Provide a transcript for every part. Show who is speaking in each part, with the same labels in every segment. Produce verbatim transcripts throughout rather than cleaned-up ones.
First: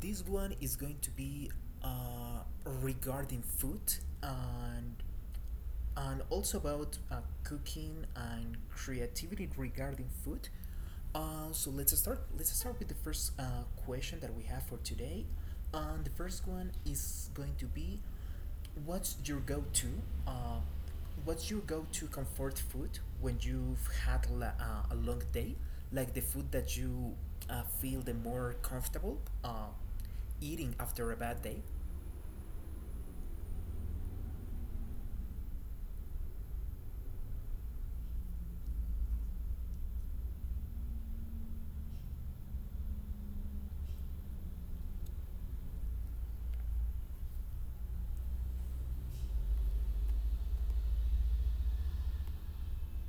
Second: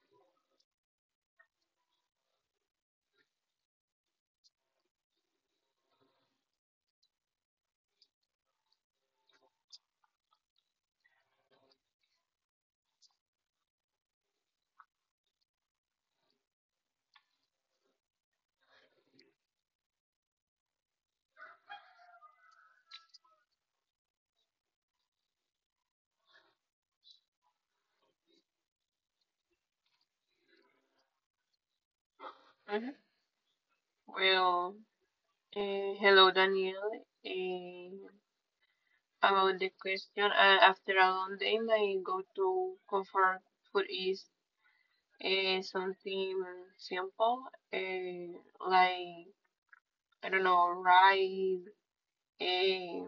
Speaker 1: This one is going to be uh, regarding food and and also about uh, cooking and creativity regarding food. Uh, so let's start. Let's start with the first uh, question that we have for today, and the first one is going to be, what's your go-to? Uh, what's your go-to comfort food when you've had la- uh, a long day? Like the food that you uh, feel the more comfortable uh, eating after a bad day.
Speaker 2: Mhm. Well, eh, hello, Daniel. Eh, about the question, uh, after a long day, my go-to comfort food is eh, something simple, eh, like, I don't know, rice, eh,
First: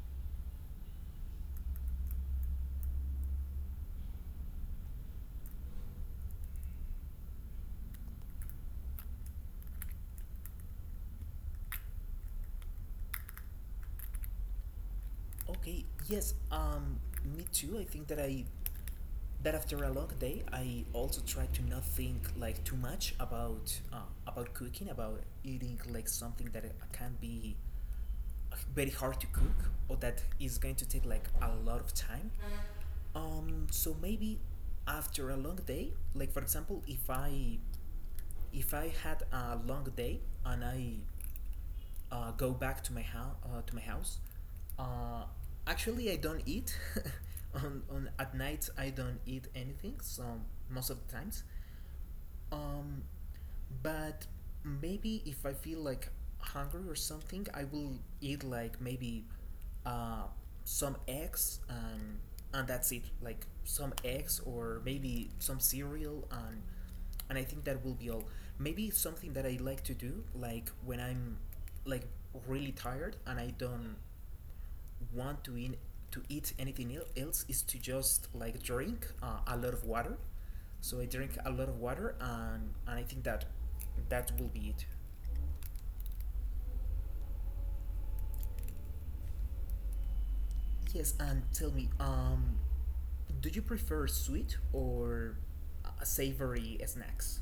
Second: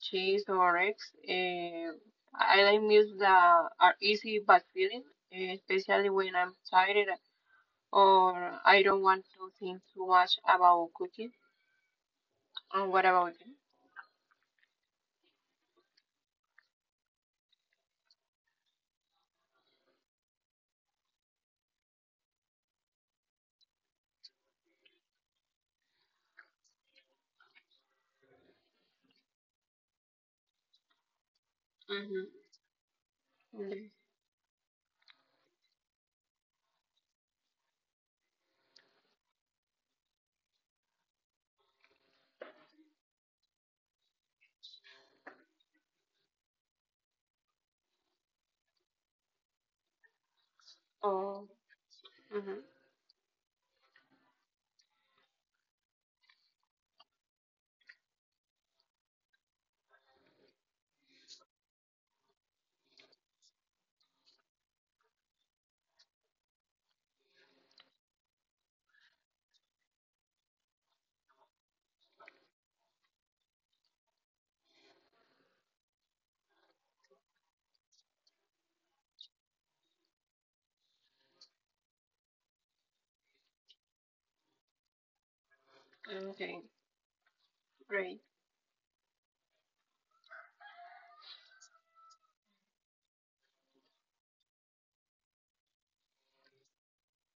Speaker 2: cheese, or eggs. Eh, I like meals that are easy but filling, eh, especially when I'm tired or I don't want to think too much about cooking. And what about you?
Speaker 1: Okay, yes, um, me too. I think that I that after a long day, I also try to not think like too much about uh, about cooking, about eating like something that it can be very hard to cook or that is going to take like a lot of time.
Speaker 2: Mm-hmm.
Speaker 1: Um,
Speaker 2: Mhm.
Speaker 1: so maybe after a long day, like for example, if I if I had a long day and I uh, go back to my house uh, to my house, uh, actually I don't eat. on, on at night I don't eat anything. So most of the times,
Speaker 2: Oh, mhm.
Speaker 1: um, but maybe if I feel like hungry or something, I will eat like maybe uh, some eggs and and that's it. Like some eggs or maybe some cereal and and I think that will be all. Maybe something that I like to do, like when I'm like really tired and I don't want to in, to eat anything else is to just like drink uh, a lot of water. So I drink a lot of water, and and I think that that will be it.
Speaker 2: Okay, great.
Speaker 1: Yes, and tell me, um, do you prefer sweet or uh, savory snacks?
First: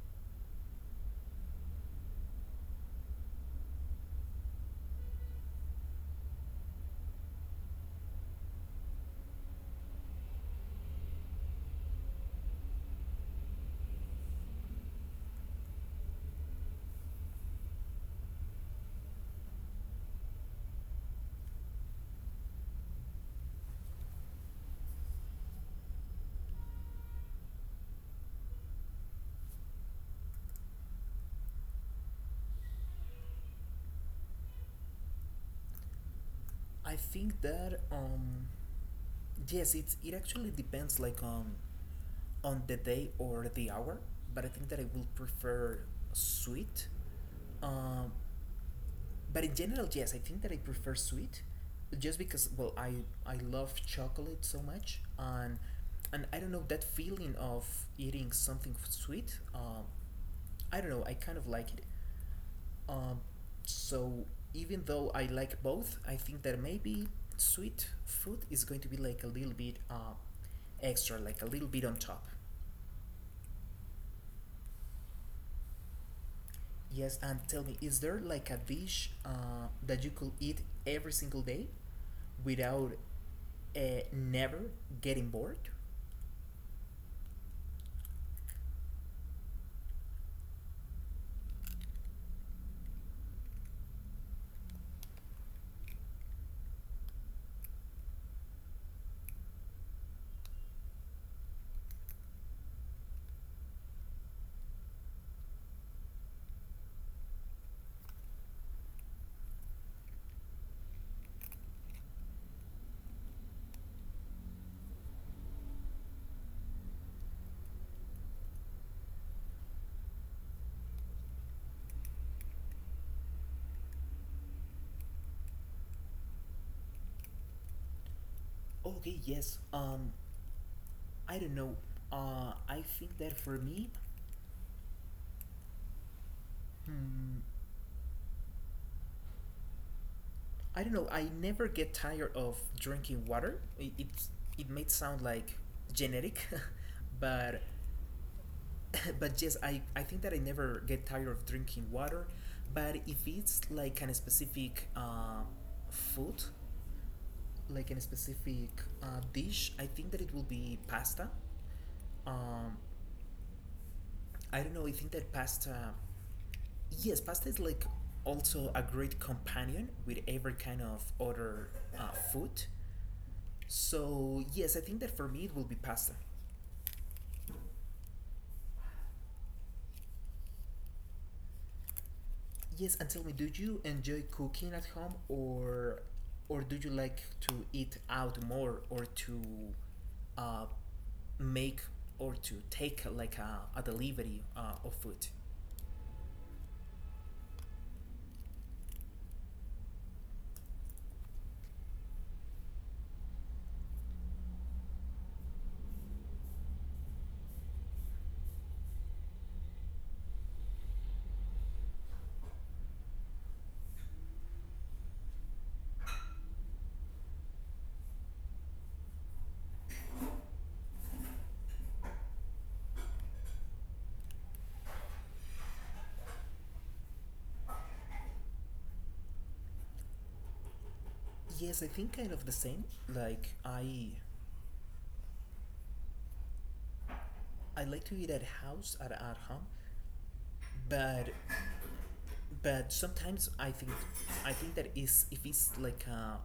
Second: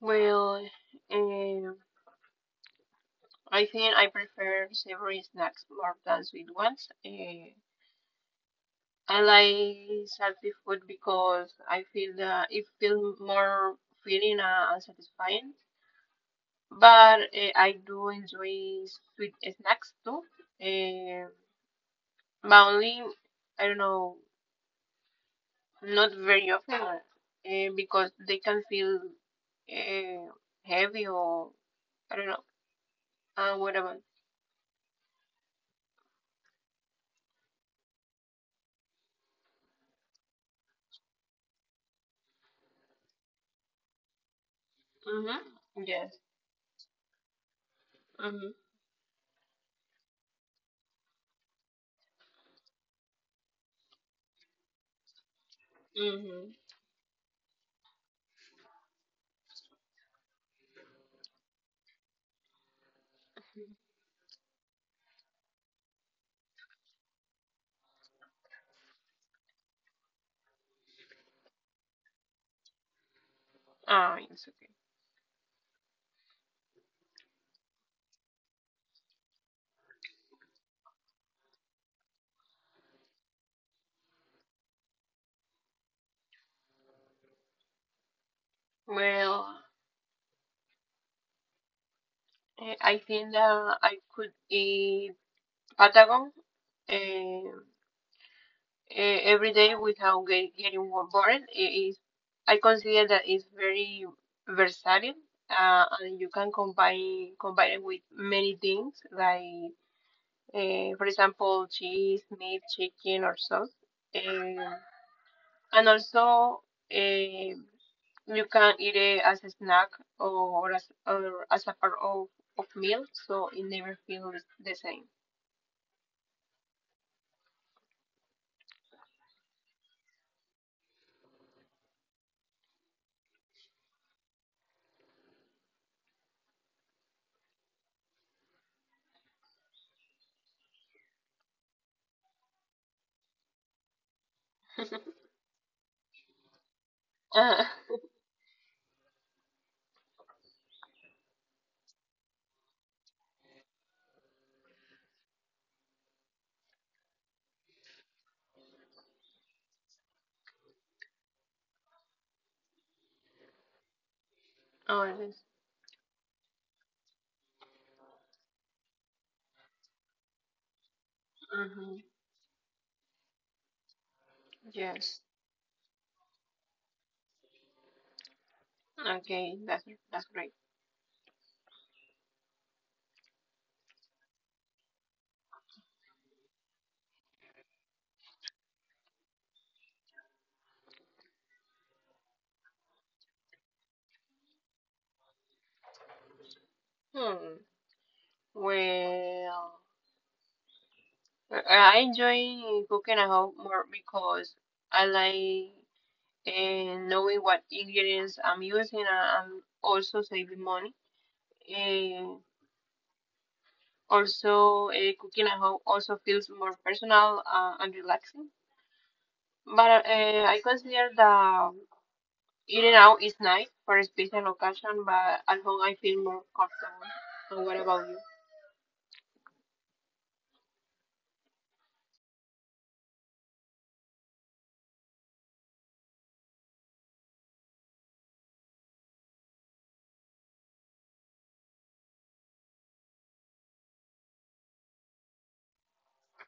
Speaker 2: Well, um, I think I prefer savory snacks more than sweet ones. Uh, I like salty food because I feel that it feels more filling uh, and satisfying. But uh, I do enjoy sweet snacks too. Uh, but only, I don't know, not very often uh, because they can feel uh, heavy or I don't know. Uh, what about?
Speaker 1: I think that um, yes, it's it actually depends like on on the day or the hour, but I think that I will prefer
Speaker 2: Mm-hmm. Yes.
Speaker 1: sweet. um,
Speaker 2: Mm-hmm.
Speaker 1: But in general, yes, I think that I prefer sweet, just because well, I I love chocolate so much, and and I
Speaker 2: Mm-hmm.
Speaker 1: don't know that feeling of eating something f- sweet. Um, I don't know, I kind of like it. Um, so even though I like both, I think that maybe sweet food is going to be like a little bit uh, extra, like a little bit on top.
Speaker 2: Ah, yes. Okay.
Speaker 1: Yes, and tell me, is there like a dish uh, that you could eat every single day without uh, never getting bored.
Speaker 2: Well, eh, I think that I could eat Patagon eh, eh, every day without get, getting wo- bored. It is, I consider that it's very versatile, uh, and you can combine combine it with many things, like eh, for example, cheese, meat, chicken, or sauce. Eh, And also, eh, you can eat it as a snack or as or as a part of of meal, so it never feels the same.
Speaker 1: Okay, yes. Um, I don't know. Uh, I think that for me, hmm, I don't know. I never get tired of drinking water. It it, it may sound like genetic, but
Speaker 2: Uh,
Speaker 1: but yes, I I think that I never get tired of drinking water. But if it's like an specific uh, food, like in a specific uh, dish, I think that it will be pasta. Um, I don't know. I
Speaker 2: oh,
Speaker 1: think that
Speaker 2: yes.
Speaker 1: pasta, yes, pasta is like also a great companion with every kind of other
Speaker 2: Hmm.
Speaker 1: uh, food. So yes, I think that
Speaker 2: Yes.
Speaker 1: for me it will be pasta.
Speaker 2: Okay, that's that's great.
Speaker 1: Yes, and tell me, do you enjoy cooking at home, or or do you like to eat out more, or to uh, make or to take like a, a delivery uh, of food?
Speaker 2: Hmm. Well, I I enjoy cooking at home more because I like uh, knowing what ingredients I'm using and I'm also saving money. Uh, Also, uh, cooking at home also feels more personal uh, and relaxing. But uh, I consider that um, eating out is nice for a special occasion, but at home I feel more comfortable. So what about you?
Speaker 1: Yes, I think kind of the same. Like I I like to eat at house at at home but but sometimes I think I think that is if it's like a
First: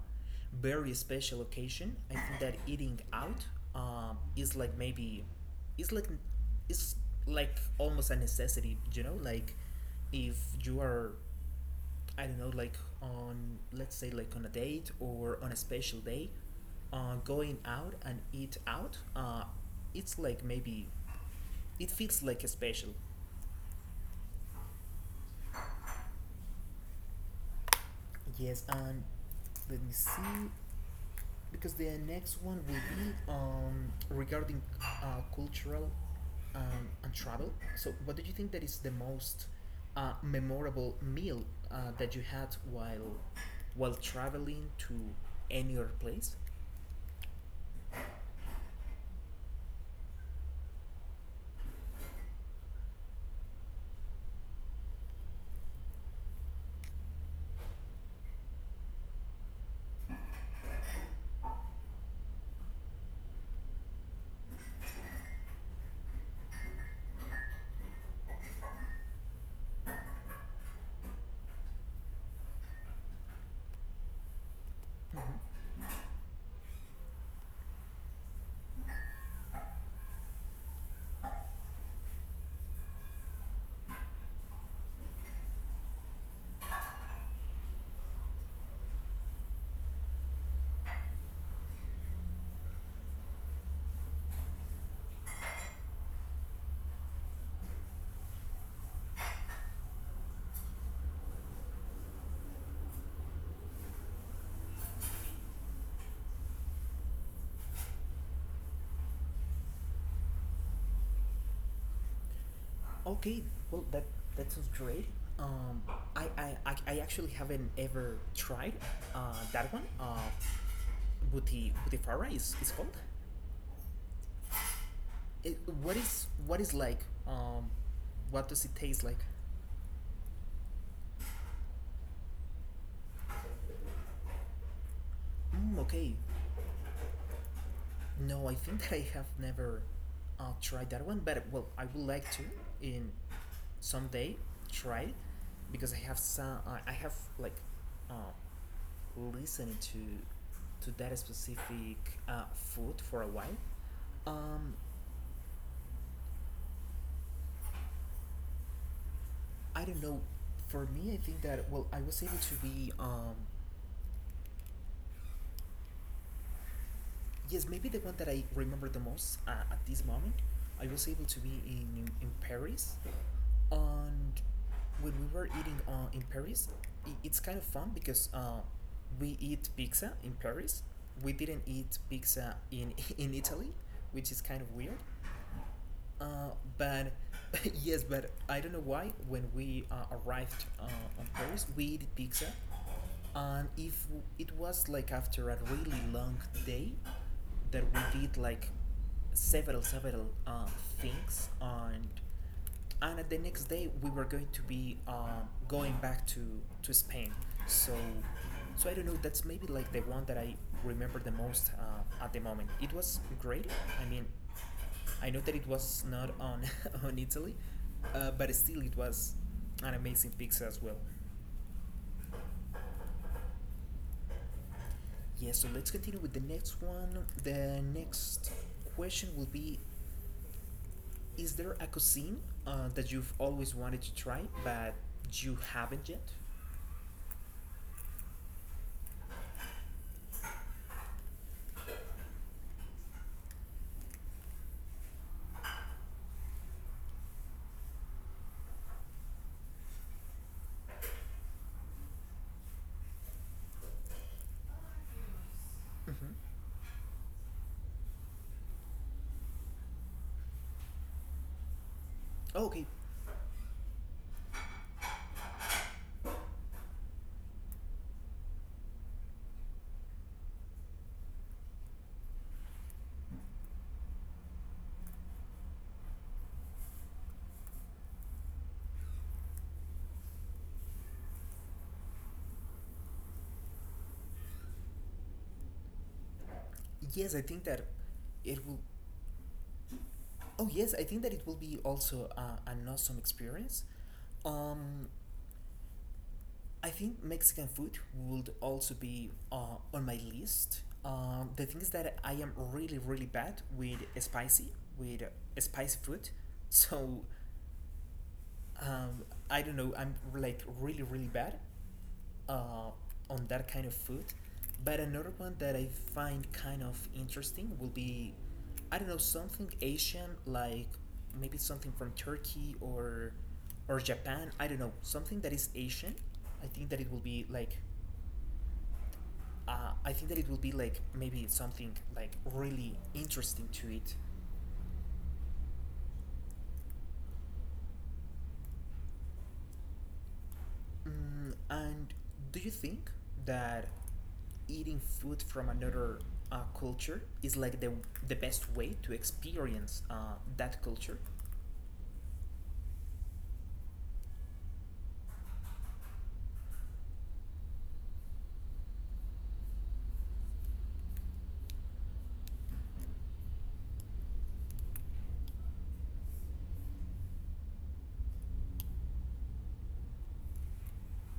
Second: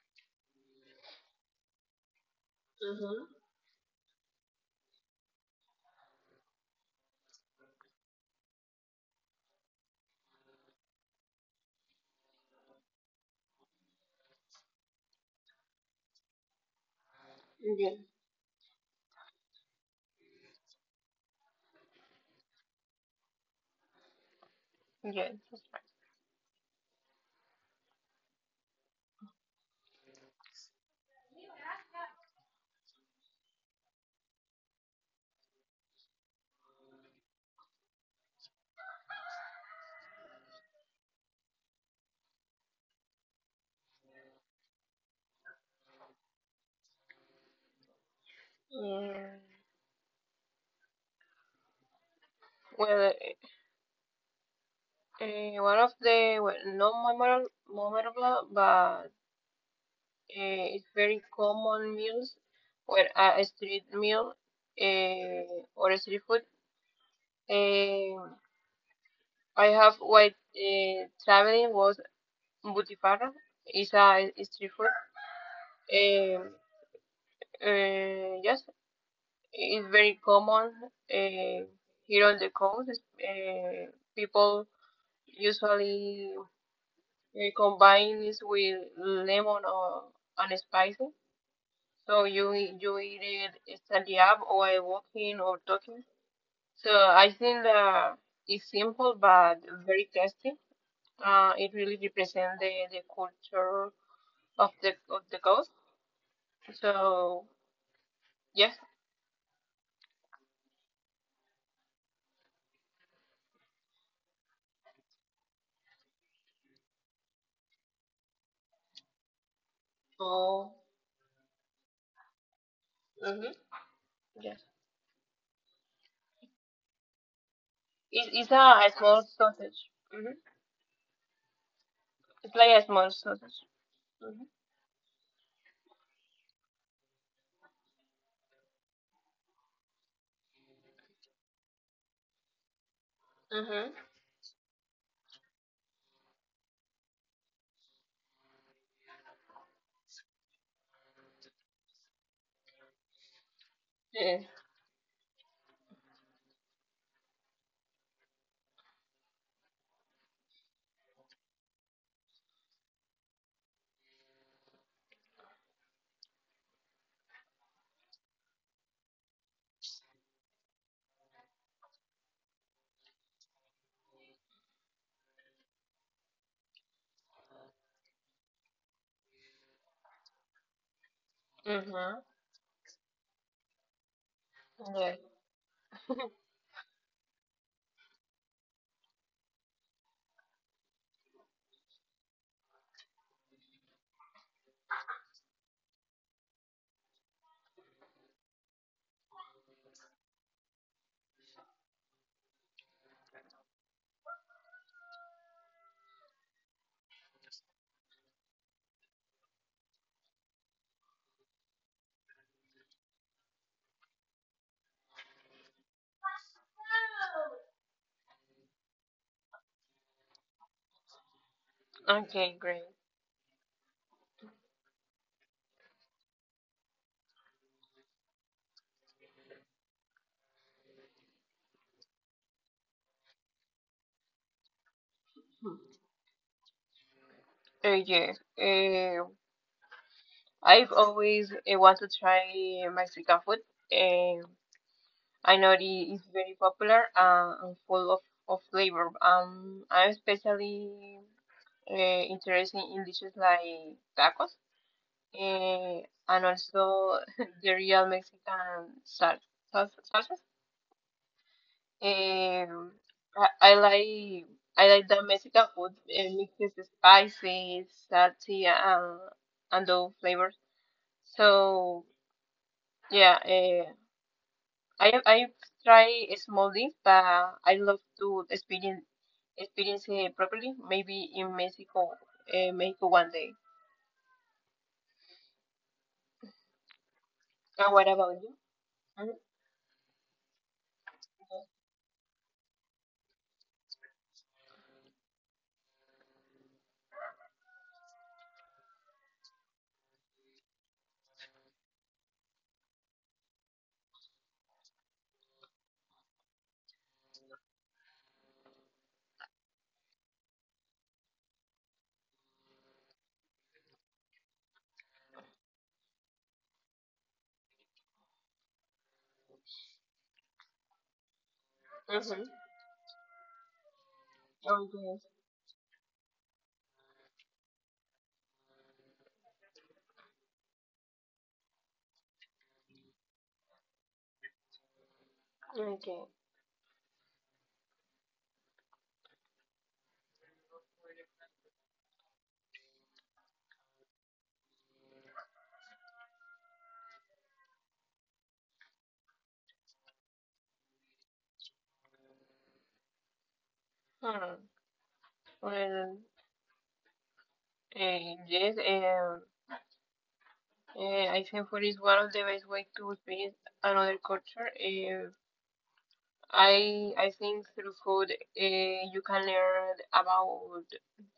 Speaker 1: very special occasion, I think that eating
Speaker 2: Mm-hmm.
Speaker 1: out um, is like maybe it's like it's like almost a necessity, you know, like if you are I don't know like on let's say like on a date or on a special day, uh, going out
Speaker 2: Yeah.
Speaker 1: and eat out, uh, it's like maybe it feels like a special.
Speaker 2: Yeah, that's right.
Speaker 1: Yes, and let me see, because the next one will be um, regarding uh, cultural um, and travel. So, what do you think that is the most uh, memorable meal uh, that you had while while traveling to any other place?
Speaker 2: Yeah. Well, uh, one of the well, not memorable, memorable, but uh, it's very common meals, where uh, a street meal uh, or a street food. Um, I have while uh, traveling was butifarra. It's a street food.
Speaker 1: Mhm.
Speaker 2: Um, uh, yes, it's very common uh, here on the coast. Uh, people usually uh, combine this with lemon or and spicy. So you e- you eat it standing up or while walking or talking. So I think that it's simple but very tasty. Uh, it really represents the, the culture of the of the coast. So yes,
Speaker 1: Okay, well that that sounds great. Um, I, I, I I actually haven't ever tried uh, that one. Uh,
Speaker 2: so
Speaker 1: buti butifara is is called.
Speaker 2: mm-hmm, yes,
Speaker 1: It, what is what is like? Um,
Speaker 2: it's,
Speaker 1: what
Speaker 2: it's a
Speaker 1: does it
Speaker 2: a
Speaker 1: taste like?
Speaker 2: small sausage. Mm-hmm. It's like a small sausage. Mm-hmm.
Speaker 1: Mm, okay, no, I think that I have never uh, tried that one, but well, I would like to in
Speaker 2: Mm-hmm.
Speaker 1: someday try it because I have some I I have like uh, listening to to that specific uh, food for a while.
Speaker 2: Yes.
Speaker 1: Um, I don't know. For me, I think that well, I was able to be um, yes, maybe the one that I remember the most uh, at this moment. I was able to be in in Paris, and when we were eating uh, in Paris, I it's kind of fun because uh, we eat pizza in Paris. We didn't eat
Speaker 2: Mm-hmm.
Speaker 1: pizza in in Italy, which is kind of weird.
Speaker 2: Yes.
Speaker 1: Uh, but yes, but I don't know why. When we uh, arrived uh, on Paris, we ate pizza and if w- it was like after a really long day that we did like several several um, things and and at the next day we were going to be um, going back to to Spain, so so I don't know, that's maybe like the one that I remember the most uh, at the moment. It was great, I mean, I know that it was not on on Italy, uh, but still it was an amazing pizza as well.
Speaker 2: Okay, great.
Speaker 1: Yeah, so let's continue with the next one. The next question will be, is there a cuisine uh, that you've always wanted to try but you haven't yet?
Speaker 2: Uh, yes. Uh, I've always uh, want to try Mexican food. Um, I know it is very popular uh, and full of, of flavor. Um, I'm especially uh, interested in dishes like tacos eh,
Speaker 1: Hmm,
Speaker 2: and also the real Mexican sal salsa, salsas.
Speaker 1: okay.
Speaker 2: Um, I, I like I like the Mexican food. It mixes the spicy, salty, and and those flavors. So yeah, uh, I I try small things, but I love to experience experience it properly. Maybe in Mexico, uh, Mexico one day.
Speaker 1: Yes, I think that
Speaker 2: And what about you?
Speaker 1: it will.
Speaker 2: Mhm.
Speaker 1: Oh, yes, I think that it will be also uh, an awesome experience. Um, I think Mexican food would also be uh, on my list. Um, the thing is that I am really, really bad with spicy, with spicy food. So um, I don't know. I'm like really really bad uh, on that kind of food. But another one that I find kind of interesting will be, I don't know, something Asian like maybe something from
Speaker 2: Mhm.
Speaker 1: Turkey or or Japan. I don't know
Speaker 2: Okay.
Speaker 1: something that is Asian. I think that it will be like, uh, I think that it will be like maybe something like really interesting to eat.
Speaker 2: Okay.
Speaker 1: Mm, and do you think that eating food from another uh, culture is like the the best way to experience uh, that culture?
Speaker 2: Hmm. Well, eh, yes, um, eh, I think food is one of the best way to experience another culture. Eh, I I think through food eh, you can learn about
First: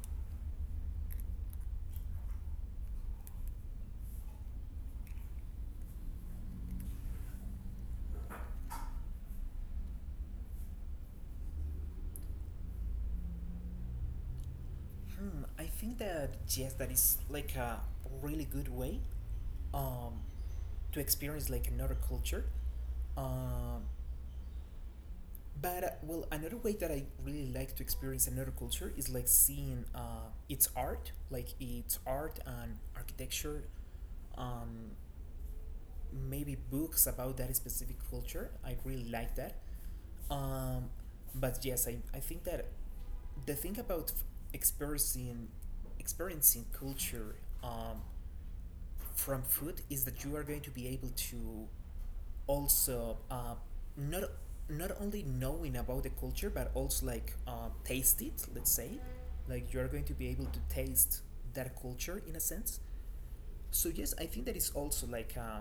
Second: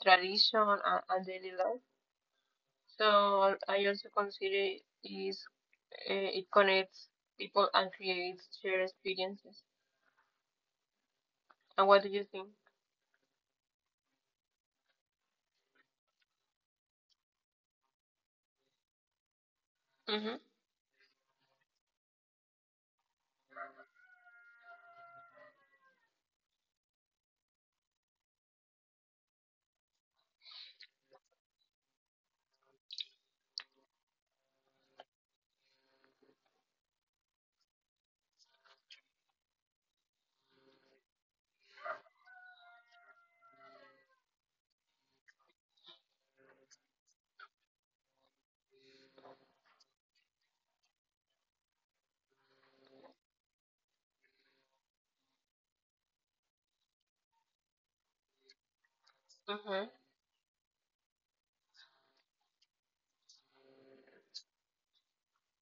Speaker 2: tradition and, and daily life. So I also consider is eh, it connects people and creates shared experiences. And what do you think?
Speaker 1: Hmm, I think that yes, that is like a really good way um,
Speaker 2: Mm-hmm.
Speaker 1: to experience like another culture. Um, but uh, well, another way that I really like to experience another culture is like seeing uh, its art, like its art and architecture, um, maybe books about that specific culture. I really like that. Um, but yes, I, I think that the thing about f- experiencing experiencing culture um, from food is that you are going to be able to also uh, not not only knowing about the culture but also like uh, taste it. Let's say, like you
Speaker 2: Mm-hmm.
Speaker 1: are going to be able to taste that culture in a sense. So yes, I think that is also like. Uh,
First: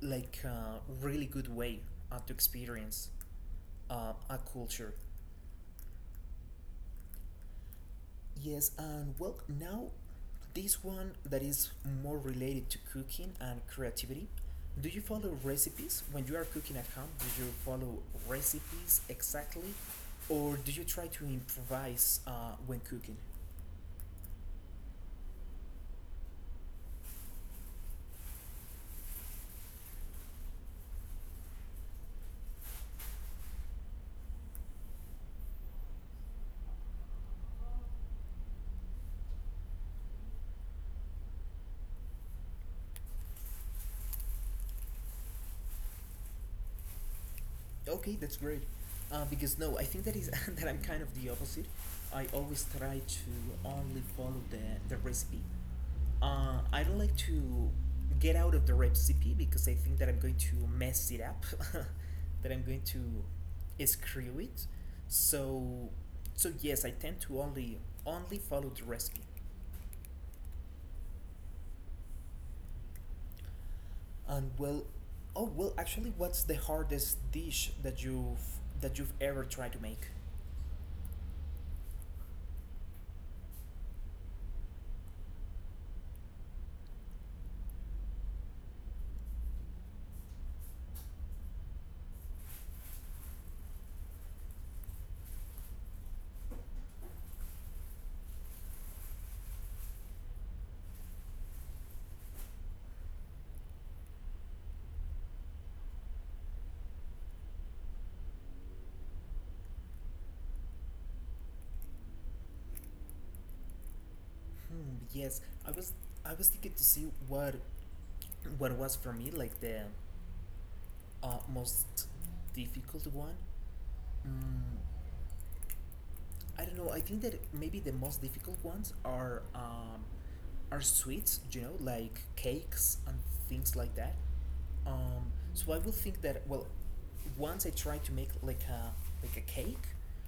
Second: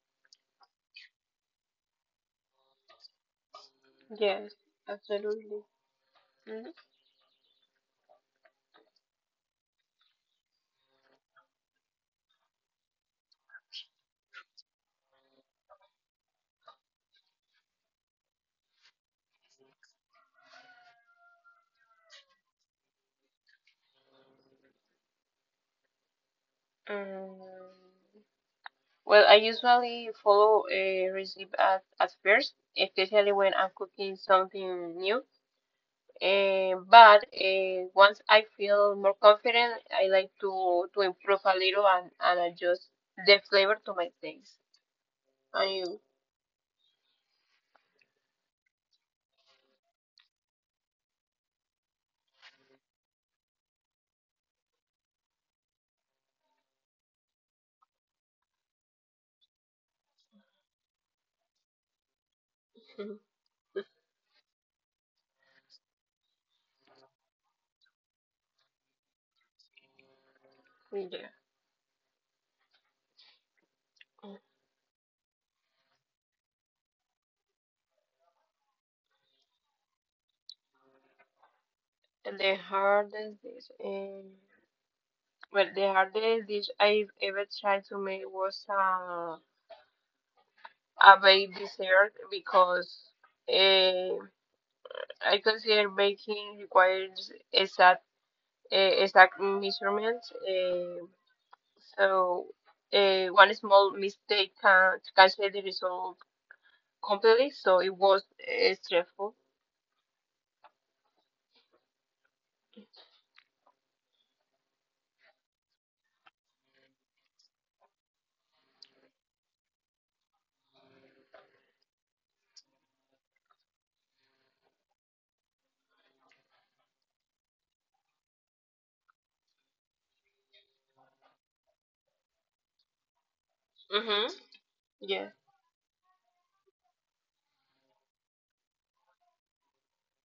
Speaker 1: like a really good way uh, to experience uh, a
Speaker 2: Yes,
Speaker 1: culture.
Speaker 2: absolutely. Mm-hmm.
Speaker 1: Yes, and well, now this one that is more related to cooking and creativity. Do you follow recipes when you are cooking at home? Do you follow recipes exactly, or do you try to improvise uh, when cooking?
Speaker 2: Um, well, I usually follow a recipe at, at first, especially when I'm cooking something new. Eh, but eh, once I feel more confident, I like to, to improve a little and, and adjust the flavor to my taste. And you?
Speaker 1: Okay, that's great. Uh, because no, I think that is that I'm kind of the opposite. I always try to only follow the the recipe. Uh, I don't like to get out of the recipe because I think that I'm going to mess it up, that I'm going to screw it. So, so yes, I tend to only only follow the recipe.
Speaker 2: Mhm. Yeah.
Speaker 1: And well, oh well, actually, what's the hardest dish that you've that you've ever tried to make?
Speaker 2: And the hardest dish. Um, well, the hardest dish I've ever tried to make was a a baked dessert because uh, I consider baking requires exact uh, exact measurements. Uh, so uh, one small mistake can cancel the result completely. So it was uh, stressful.
Speaker 1: Hmm, yes, I was I was thinking to see what what was for me like the uh, most difficult one. Mm, I don't know. I think that maybe the most difficult ones are um, are sweets. You know, like cakes and things like that.
Speaker 2: Mhm. Yeah.
Speaker 1: Um, so I will think that well, once I try to make like a like a cake,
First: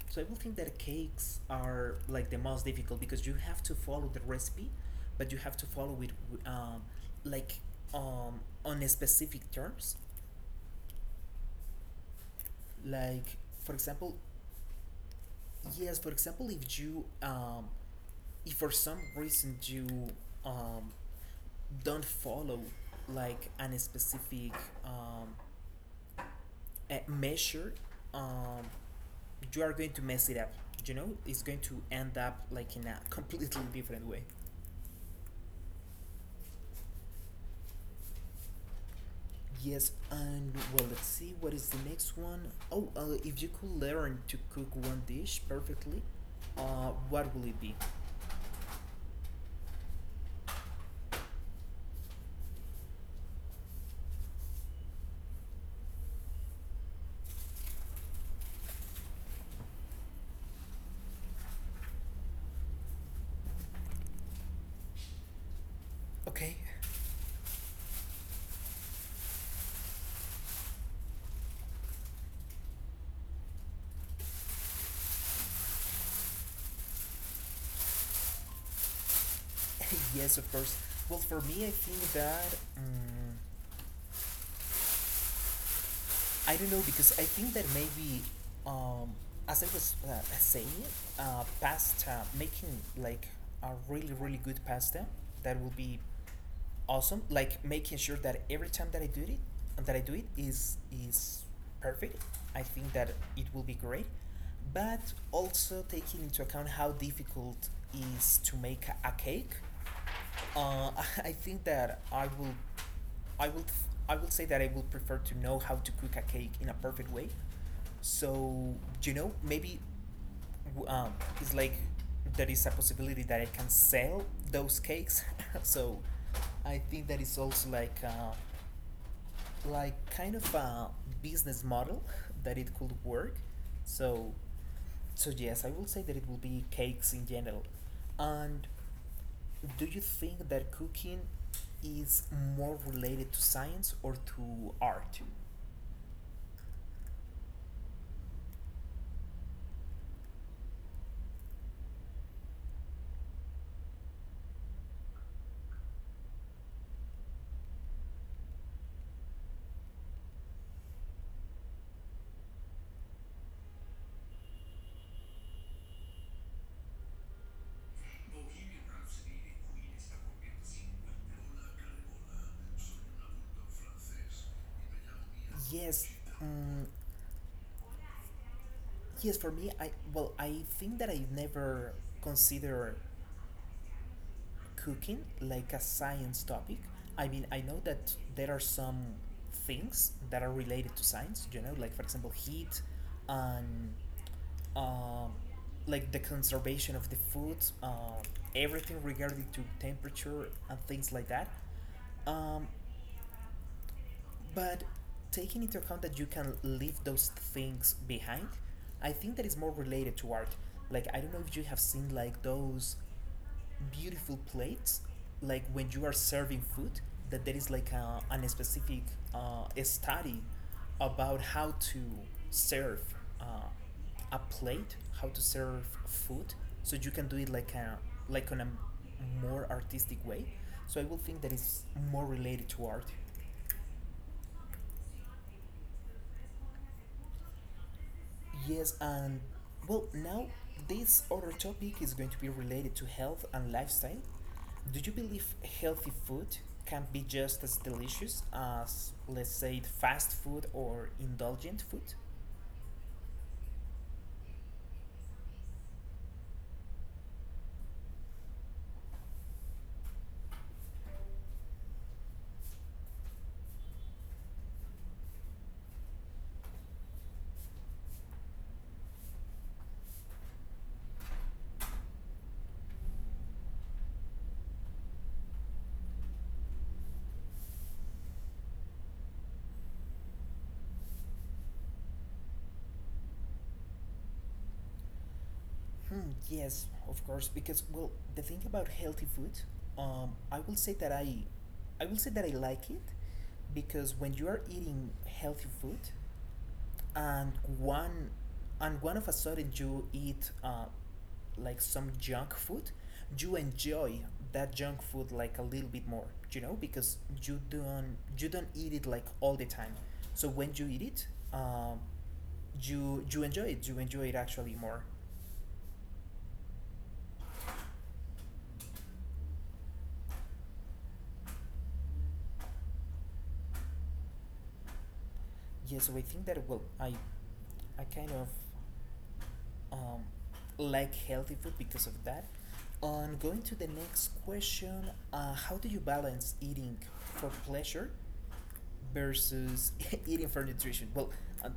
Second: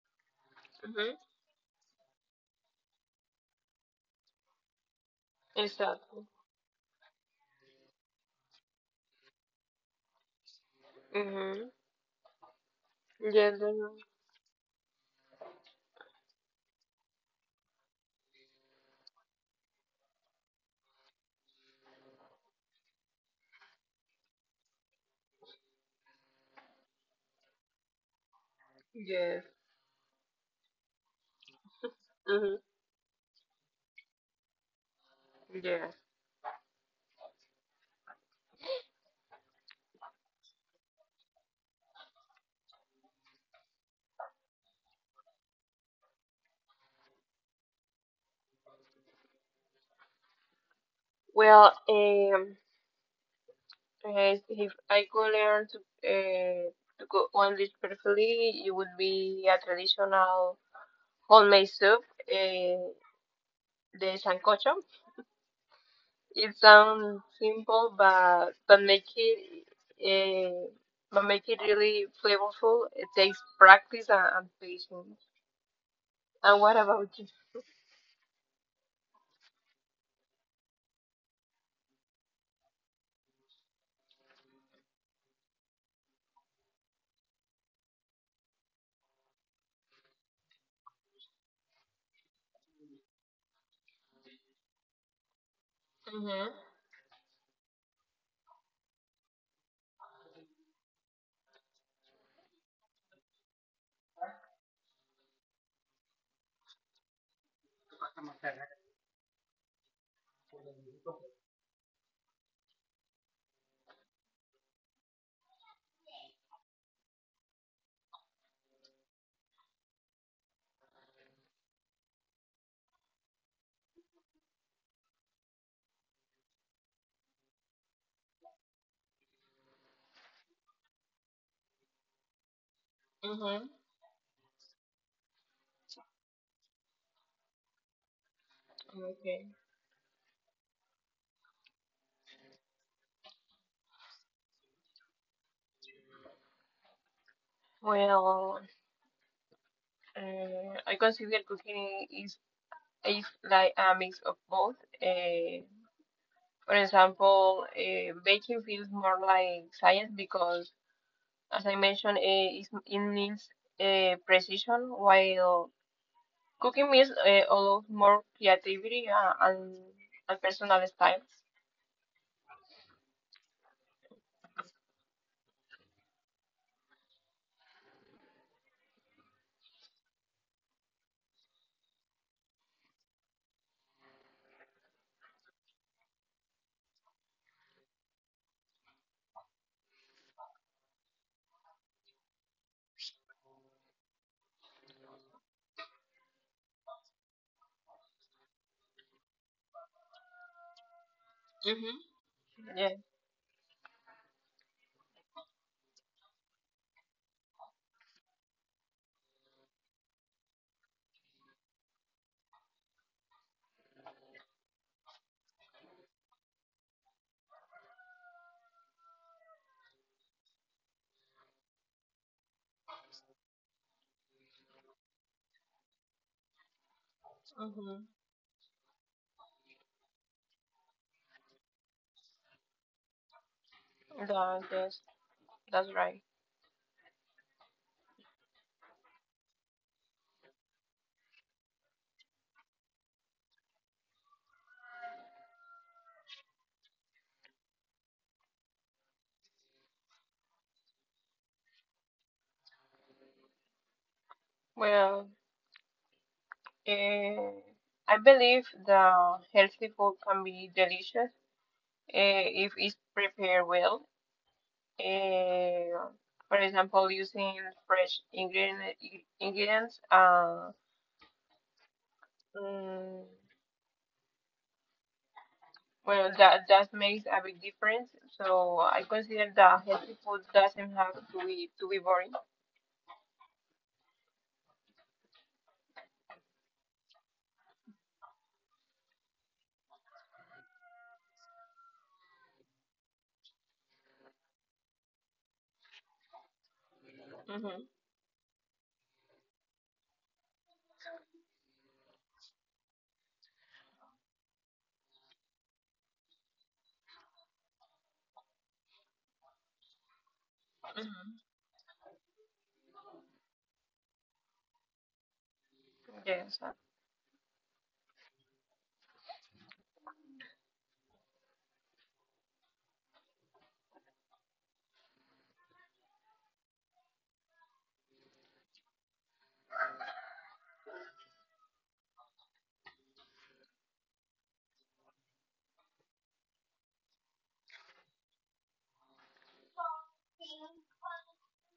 Speaker 1: so I will think that
Speaker 2: Mhm.
Speaker 1: cakes are like the most difficult because you have to follow the recipe, but you have to follow it
Speaker 2: Exactly.
Speaker 1: w- um, like um, on a specific terms.
Speaker 2: Mhm.
Speaker 1: Like
Speaker 2: Yes.
Speaker 1: for
Speaker 2: Mhm.
Speaker 1: example, yes, for example, if you um, if for some reason you um, don't follow like an specific um, uh, measure, um,
Speaker 2: Yes.
Speaker 1: you are going to mess it up. You know, it's going to end up
Speaker 2: Mhm.
Speaker 1: like in a completely different way.
Speaker 2: Yes.
Speaker 1: Yes, and well, let's see what is the next one. Oh, uh, if you could learn to cook one dish perfectly, uh, what will it be?
Speaker 2: Well, um, uh, if I could learn to uh, to cook one dish perfectly, it would be a traditional homemade soup. Uh, the sancocho.
Speaker 1: Okay.
Speaker 2: It sounds simple, but but make it uh, but make it really flavorful. It takes practice and, and patience. And what about you?
Speaker 1: yes, of course. Well, for me, I think that. mm I don't know because I think that maybe, um, as I was uh, saying, uh, pasta making, like a really really good pasta, that will be
Speaker 2: Mhm.
Speaker 1: awesome. Like making sure that every time that I do it, that I do it, is is perfect. I think that it will be great, but also taking into account how difficult is to make a a cake. uh, I think that I will, I will, I will say that I will prefer to know how to cook a cake in a perfect way. So you know, maybe w- um, it's like there is a possibility that I can sell those cakes. so I think that it's also like, uh, like, kind of a business model that it could work.
Speaker 2: Mhm.
Speaker 1: So, so yes, I will say that it will be cakes in general. And
Speaker 2: Okay.
Speaker 1: do you think that cooking is more related to science or to art?
Speaker 2: Well, uh, I consider cooking is is like a mix of both. Uh, for example, uh, baking feels more like science because, as I mentioned, uh, it's, it needs uh, precision, while cooking means uh, allows more creativity uh, and, and personal style.
Speaker 1: Yes, mm, yes. For me, I well, I think that I never consider cooking like a science topic. I mean, I know that there are some things that are related to science. You know, like, for example, heat and um, like, the conservation of the food, um, everything regarding to temperature and things like that. Um,
Speaker 2: Yes,
Speaker 1: but taking into account that you can leave those things behind, I think that is more related to art. Like, I don't know if you have seen like those beautiful plates, like when you are serving food, that there is like a, an specific uh, study about how to serve uh, a plate, how to serve food, so you can do it like a
Speaker 2: mm-hmm.
Speaker 1: like on a more artistic way. So I will think that it's more related to art.
Speaker 2: That, yes, that's right.
Speaker 1: Yes, and well, now this other topic is going to be related to health and lifestyle. Do you believe healthy food can be just as delicious as, let's say, fast food or indulgent food?
Speaker 2: Well, uh, I believe the healthy food can be delicious uh, if it's prepared well. Uh, for example, using fresh ingredient, ingredients. Uh, mm, well, that that makes a big difference. So I consider that healthy food doesn't have to be to be boring.
Speaker 1: Hmm, yes, of course, because, well, the thing about healthy food, um, I will say that I, I will say that I like it, because when you are eating healthy food, and
Speaker 2: Mhm.
Speaker 1: one and one of a sudden you eat uh, like, some junk food, you enjoy that junk food like a little bit more, you know because you don't you don't eat it like all the time. So when you eat it,
Speaker 2: Mhm.
Speaker 1: um, you you enjoy it, you enjoy it actually more.
Speaker 2: Yes.
Speaker 1: Yeah, so i think that, well, i i kind of um, like healthy food because of that. On going to the next question, uh, how do you balance eating for pleasure versus eating for nutrition. Well, uh,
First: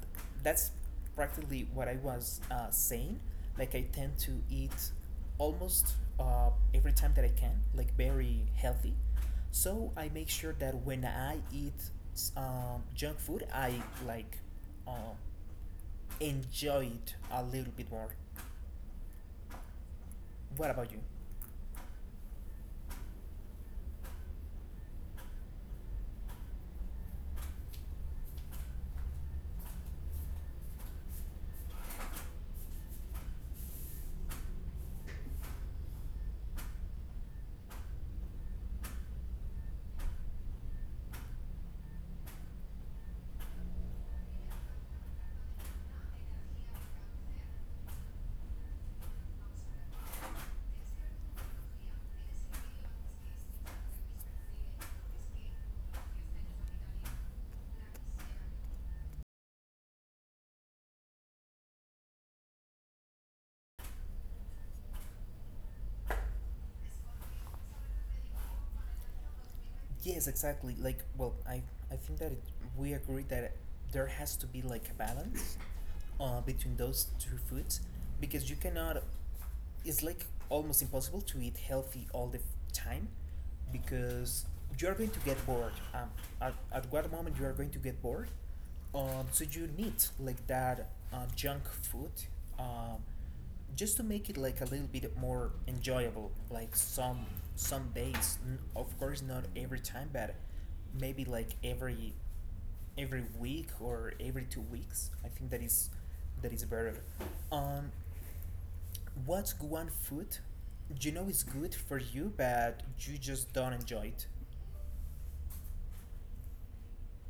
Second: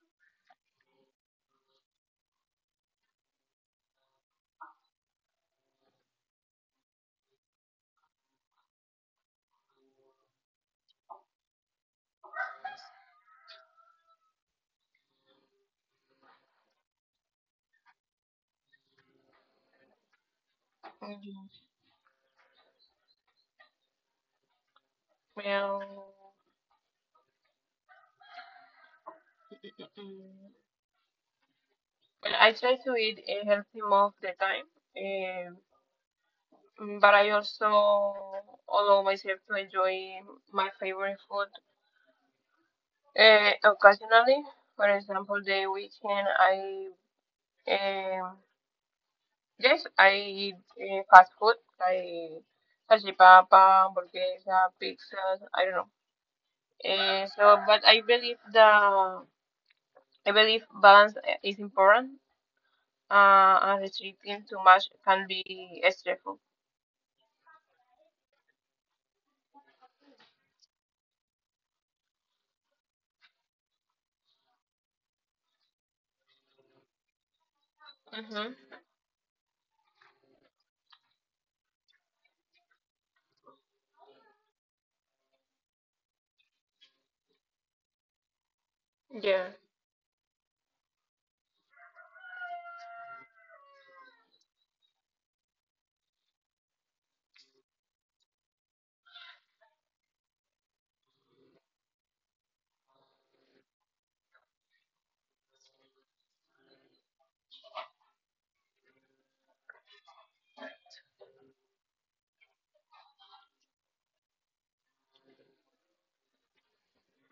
Speaker 1: that's practically what I was uh, saying. Like, I tend to eat almost uh, every time that I can, like, very healthy. So I make sure that when I eat s- um, junk food, I like, uh, enjoy it a little bit more. What about you?
Speaker 2: Mhm. Well, mm, well, I try to eat a healthy most of the time, um, mm, but I also allow myself to enjoy my favorite food uh, occasionally. For example, the weekend I um, yes I eat uh, fast food like salchipapa, hamburguesa, pizzas. I don't know. Uh, so, but I believe the I believe balance is important. Uh, and restricting too much can be stressful.
Speaker 1: Yes, exactly. Like, well, I I think that, it, we agree that there has to be like a balance uh, between those two foods, because
Speaker 2: Mm-hmm.
Speaker 1: you cannot, it's like almost impossible to eat healthy all the f- time, because you're going to get bored, um, at, at what moment you are going to get bored, um, so
Speaker 2: Yeah.
Speaker 1: you need like that uh, junk food um, just to make it like a little bit more enjoyable, like some some days, n- of course not every time, but maybe like every every week or every two weeks. I think that is that is better. Um, what's one food you know is good for you, but you just don't enjoy it?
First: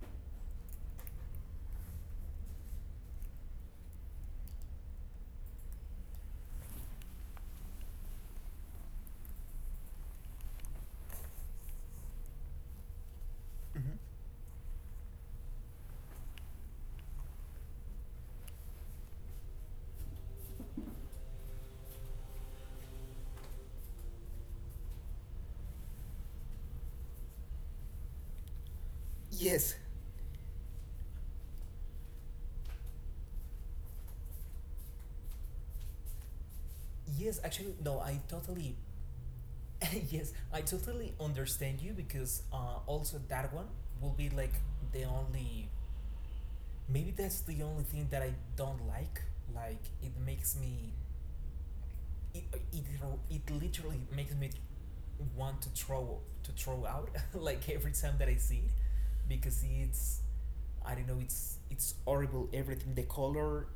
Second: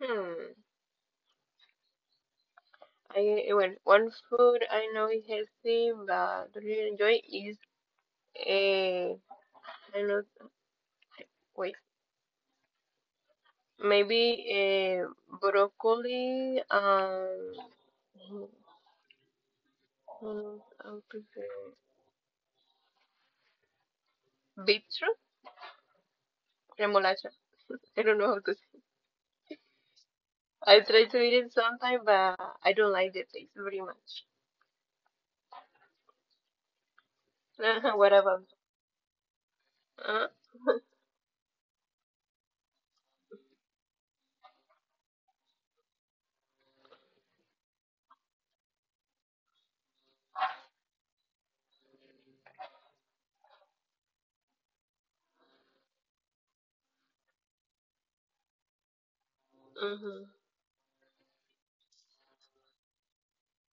Speaker 2: Hmm. I eh, well, one food I know is healthy, but don't really enjoy is a I don't know. Wait,
Speaker 1: Mhm.
Speaker 2: maybe a broccoli. Um, hmm, I prefer beetroot remolacha. I don't know how to say.
Speaker 1: Yes.
Speaker 2: I try to eat it sometime, but I don't like the taste very much.
Speaker 1: Yes, actually, no,
Speaker 2: What
Speaker 1: I
Speaker 2: about?
Speaker 1: totally.
Speaker 2: Uh,
Speaker 1: yes, I totally understand you, because uh, also, that one will be like the only. Maybe that's the only thing that I don't like. Like, it makes me it, it it literally makes me want to throw to throw out. Like, every time that I see it, because it's,
Speaker 2: mm-hmm.
Speaker 1: I don't know, it's it's horrible, everything, the color,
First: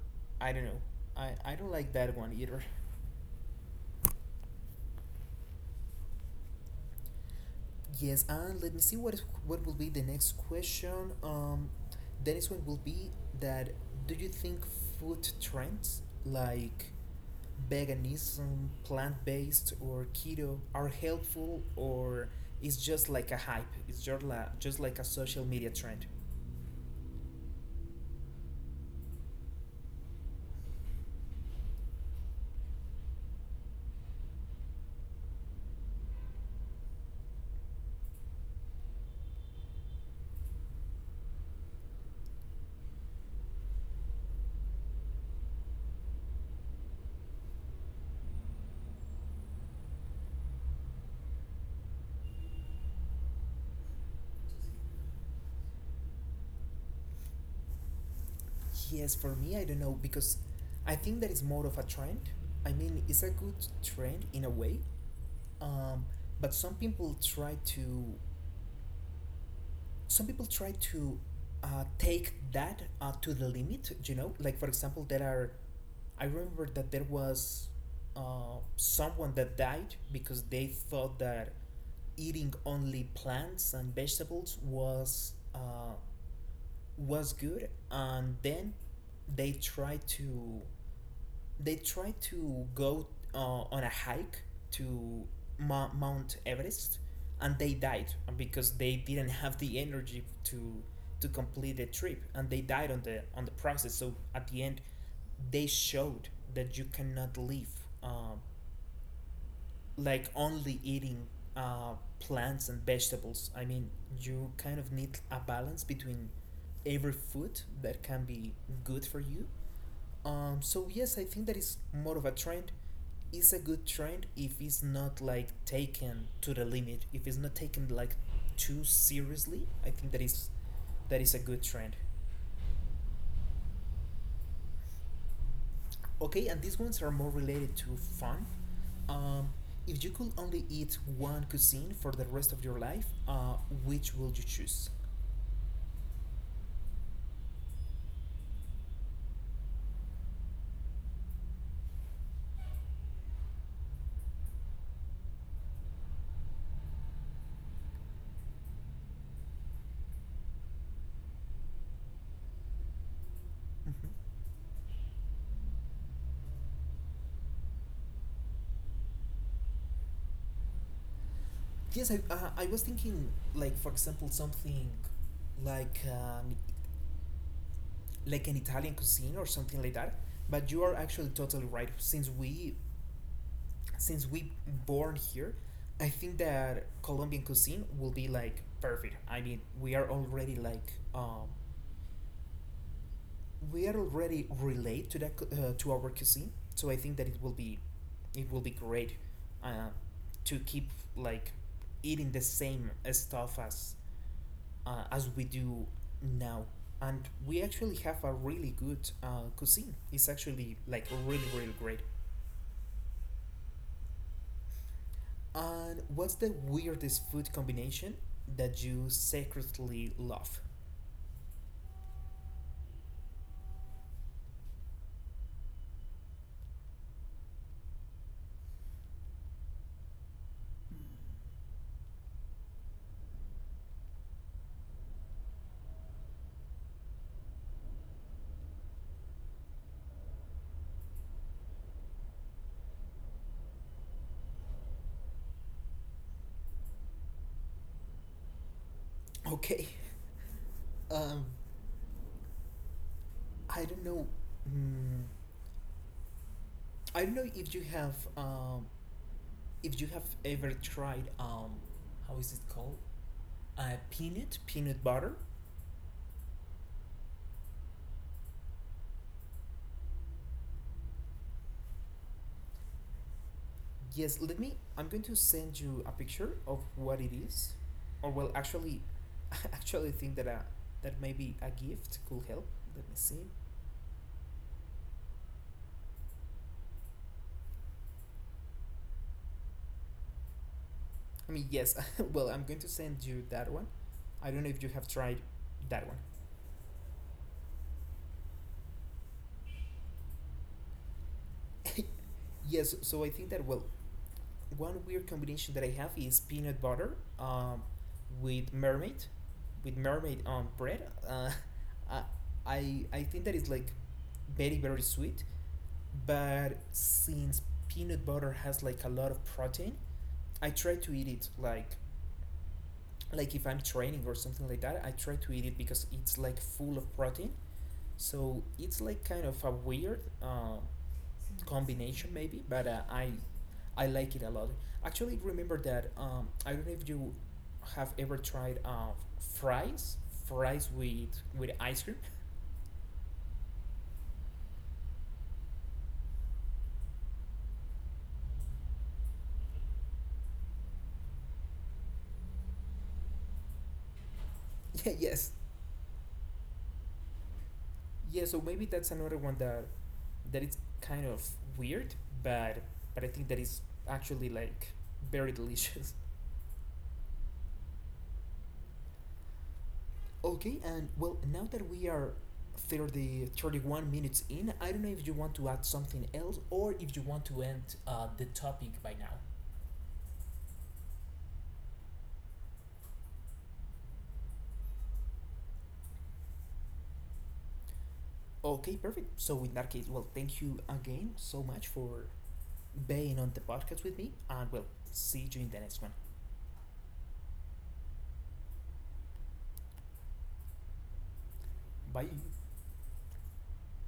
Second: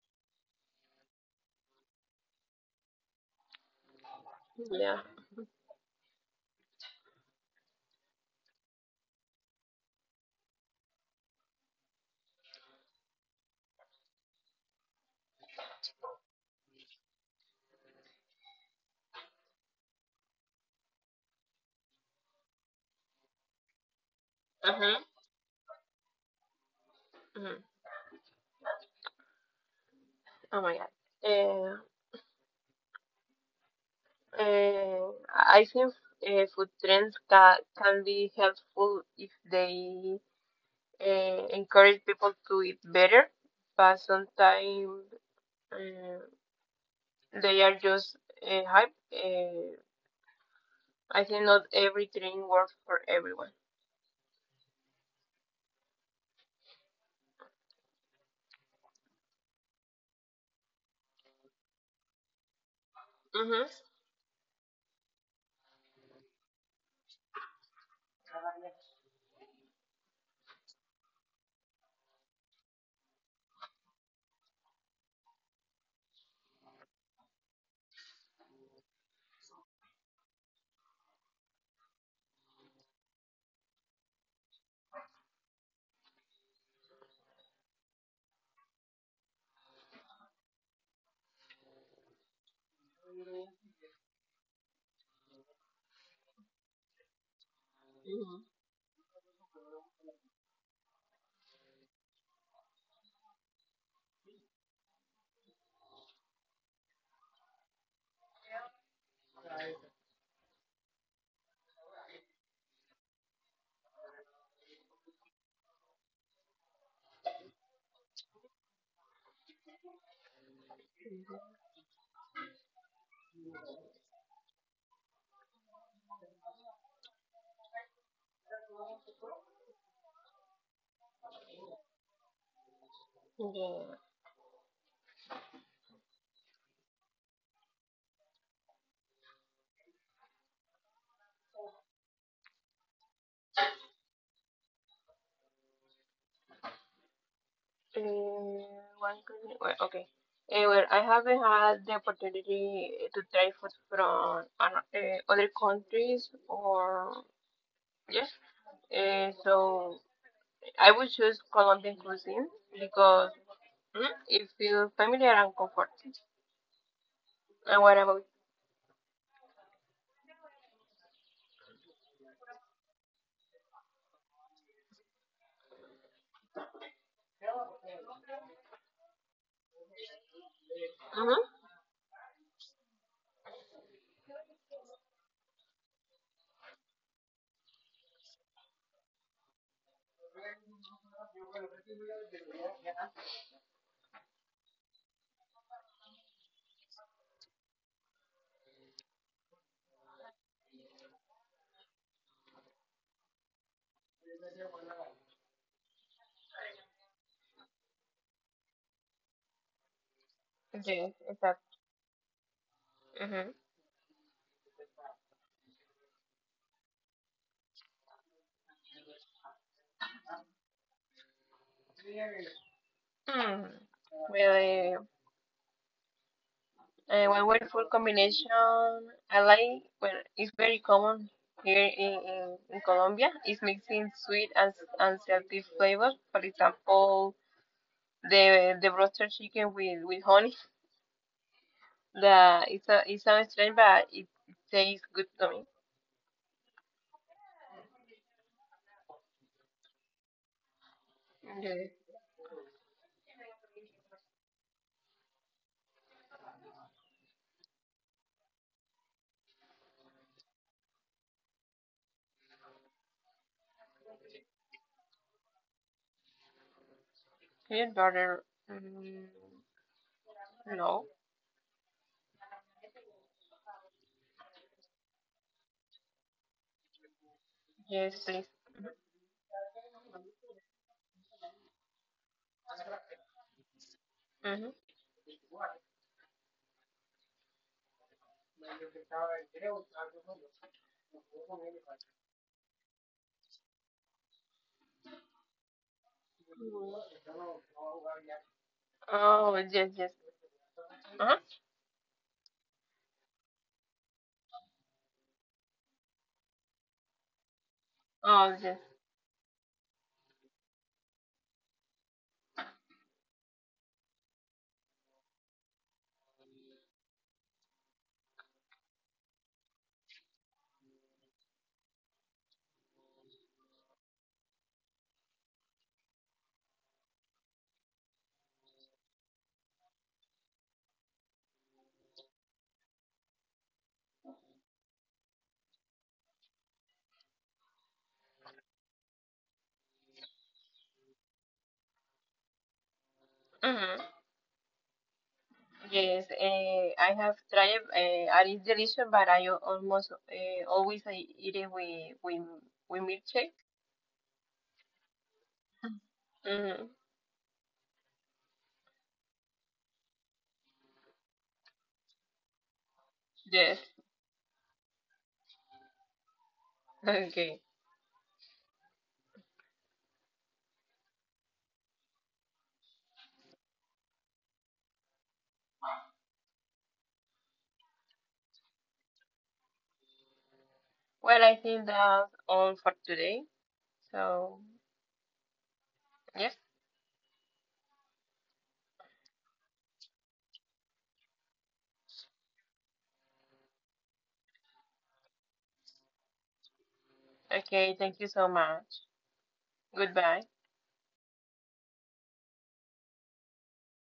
Speaker 1: I don't know, I I don't like that one either.
Speaker 2: Yeah.
Speaker 1: Yes, and let me see what is, what will be the next question. Um, the next one will be that, do you think food trends like veganism, plant based, or keto are helpful, or it's just like a hype? It's just like, just like
Speaker 2: Uh-huh.
Speaker 1: a social media trend?
Speaker 2: Oh my God. Uh, uh, I think uh, food trends ca can be helpful if they uh, encourage people to eat better, but sometimes uh, they are just uh, hype. Uh, I think not every trend works for everyone.
Speaker 1: Yes, for me, I don't know, because I think that it's more of a trend. I mean, it's a good
Speaker 2: Mm-hmm.
Speaker 1: trend in a way, um, but some people try to some people try to uh, take that uh, to the limit. You know like, for example, there are, i remember that there was uh, someone that died because they thought that eating only plants and vegetables was uh, was good, and then they tried to they tried to go uh, on a hike to Ma- Mount Everest, and they died because they didn't have the energy to to complete the trip, and they died on the on the process. So at the end, they showed that you cannot live uh, like, only eating uh, plants and vegetables. I mean, you kind of need a balance between every food that can be good for you, um, so yes, I think that is more of a trend. It's a good trend if it's not like taken to the limit. If it's not taken like too seriously, I think that is that is a good trend.
Speaker 2: Mm-hmm. Yeah.
Speaker 1: Okay, and these ones are more related to fun. Um, if you could only eat one cuisine for the rest of your life, uh, which would you choose?
Speaker 2: Uh, one question. Well, okay. Eh, well, I haven't had the opportunity to try food from ano- eh, other countries or yes, uh, so I would choose Colombian cuisine because
Speaker 1: Mhm.
Speaker 2: mm, it feels familiar and comforting. And what about?
Speaker 1: Yes, I, uh, I was thinking, like, for example, something like, um, like an Italian cuisine or something like that. But you are actually
Speaker 2: Mm-hmm.
Speaker 1: totally right. Since we since we born here, I think that Colombian cuisine will be like perfect. I mean, we are already like um, we are already relate to that cu- uh, to our cuisine. So I think that it will be it will be great, uh, to keep like eating the same stuff as uh, as we do now. And we actually have a really good uh, cuisine. It's actually like
Speaker 2: Yes,
Speaker 1: really, really
Speaker 2: exactly.
Speaker 1: great.
Speaker 2: Mm-hmm.
Speaker 1: And what's the weirdest food combination that you secretly love?
Speaker 2: Mm. Well, uh, one wonderful combination. I like. Well, it's very common here in, in, in Colombia, is mixing sweet and and salty flavors. For example, the the roasted chicken with with honey. The It's a, it sounds strange, but it tastes good to
Speaker 1: Okay, um,
Speaker 2: me.
Speaker 1: I don't know. Mm, I don't know if you have um, if you have ever tried, um, how is it called? Uh, peanut peanut butter.
Speaker 2: His brother, mm, no,
Speaker 1: Yes, let me. I'm going to send you a picture of what it is,
Speaker 2: yes,
Speaker 1: or,
Speaker 2: please.
Speaker 1: well, actually, actually, think that a, that maybe a gift could help. Let me see.
Speaker 2: Mm-hmm.
Speaker 1: I mean, yes. well, I'm going to send you that one. I don't know if you have tried that one.
Speaker 2: Oh, yes, yes. Uh-huh.
Speaker 1: yes. So I think that, well, one weird combination that I have is peanut butter, um,
Speaker 2: Oh,
Speaker 1: with
Speaker 2: yes.
Speaker 1: mermaid, with mermaid um bread. Uh, I I I think that is like very very sweet, but since peanut butter has like a lot of protein, i try to eat it, like like if i'm training or something like that. I try to eat it because it's like full of protein. So it's like kind of a weird uh, combination maybe, but uh, i i like it a lot. Actually, remember that, um, i don't know if you have ever tried uh, fries fries with with ice cream.
Speaker 2: Mm-hmm. Yes, Eh, I have tried. Uh, I eat delicious, but I al- almost uh, always I eat it with with with milkshake.
Speaker 1: Yeah. yes
Speaker 2: Mm-hmm.
Speaker 1: Yeah, so maybe that's another one that that is kind of weird, but but I think that
Speaker 2: Yes.
Speaker 1: is actually like very delicious.
Speaker 2: Okay.
Speaker 1: Okay, and well, now that we are thirty, thirty-one minutes in, I don't know if you want to add something else or if you want to end uh, the topic by now.
Speaker 2: Well, I think that's all for today. So, yes.
Speaker 1: Okay, perfect. So in that case, well, thank you again so much for being on the podcast with me, and, well, see you in the next one.
Speaker 2: Okay. Thank you so much. Goodbye.
Speaker 1: Bye.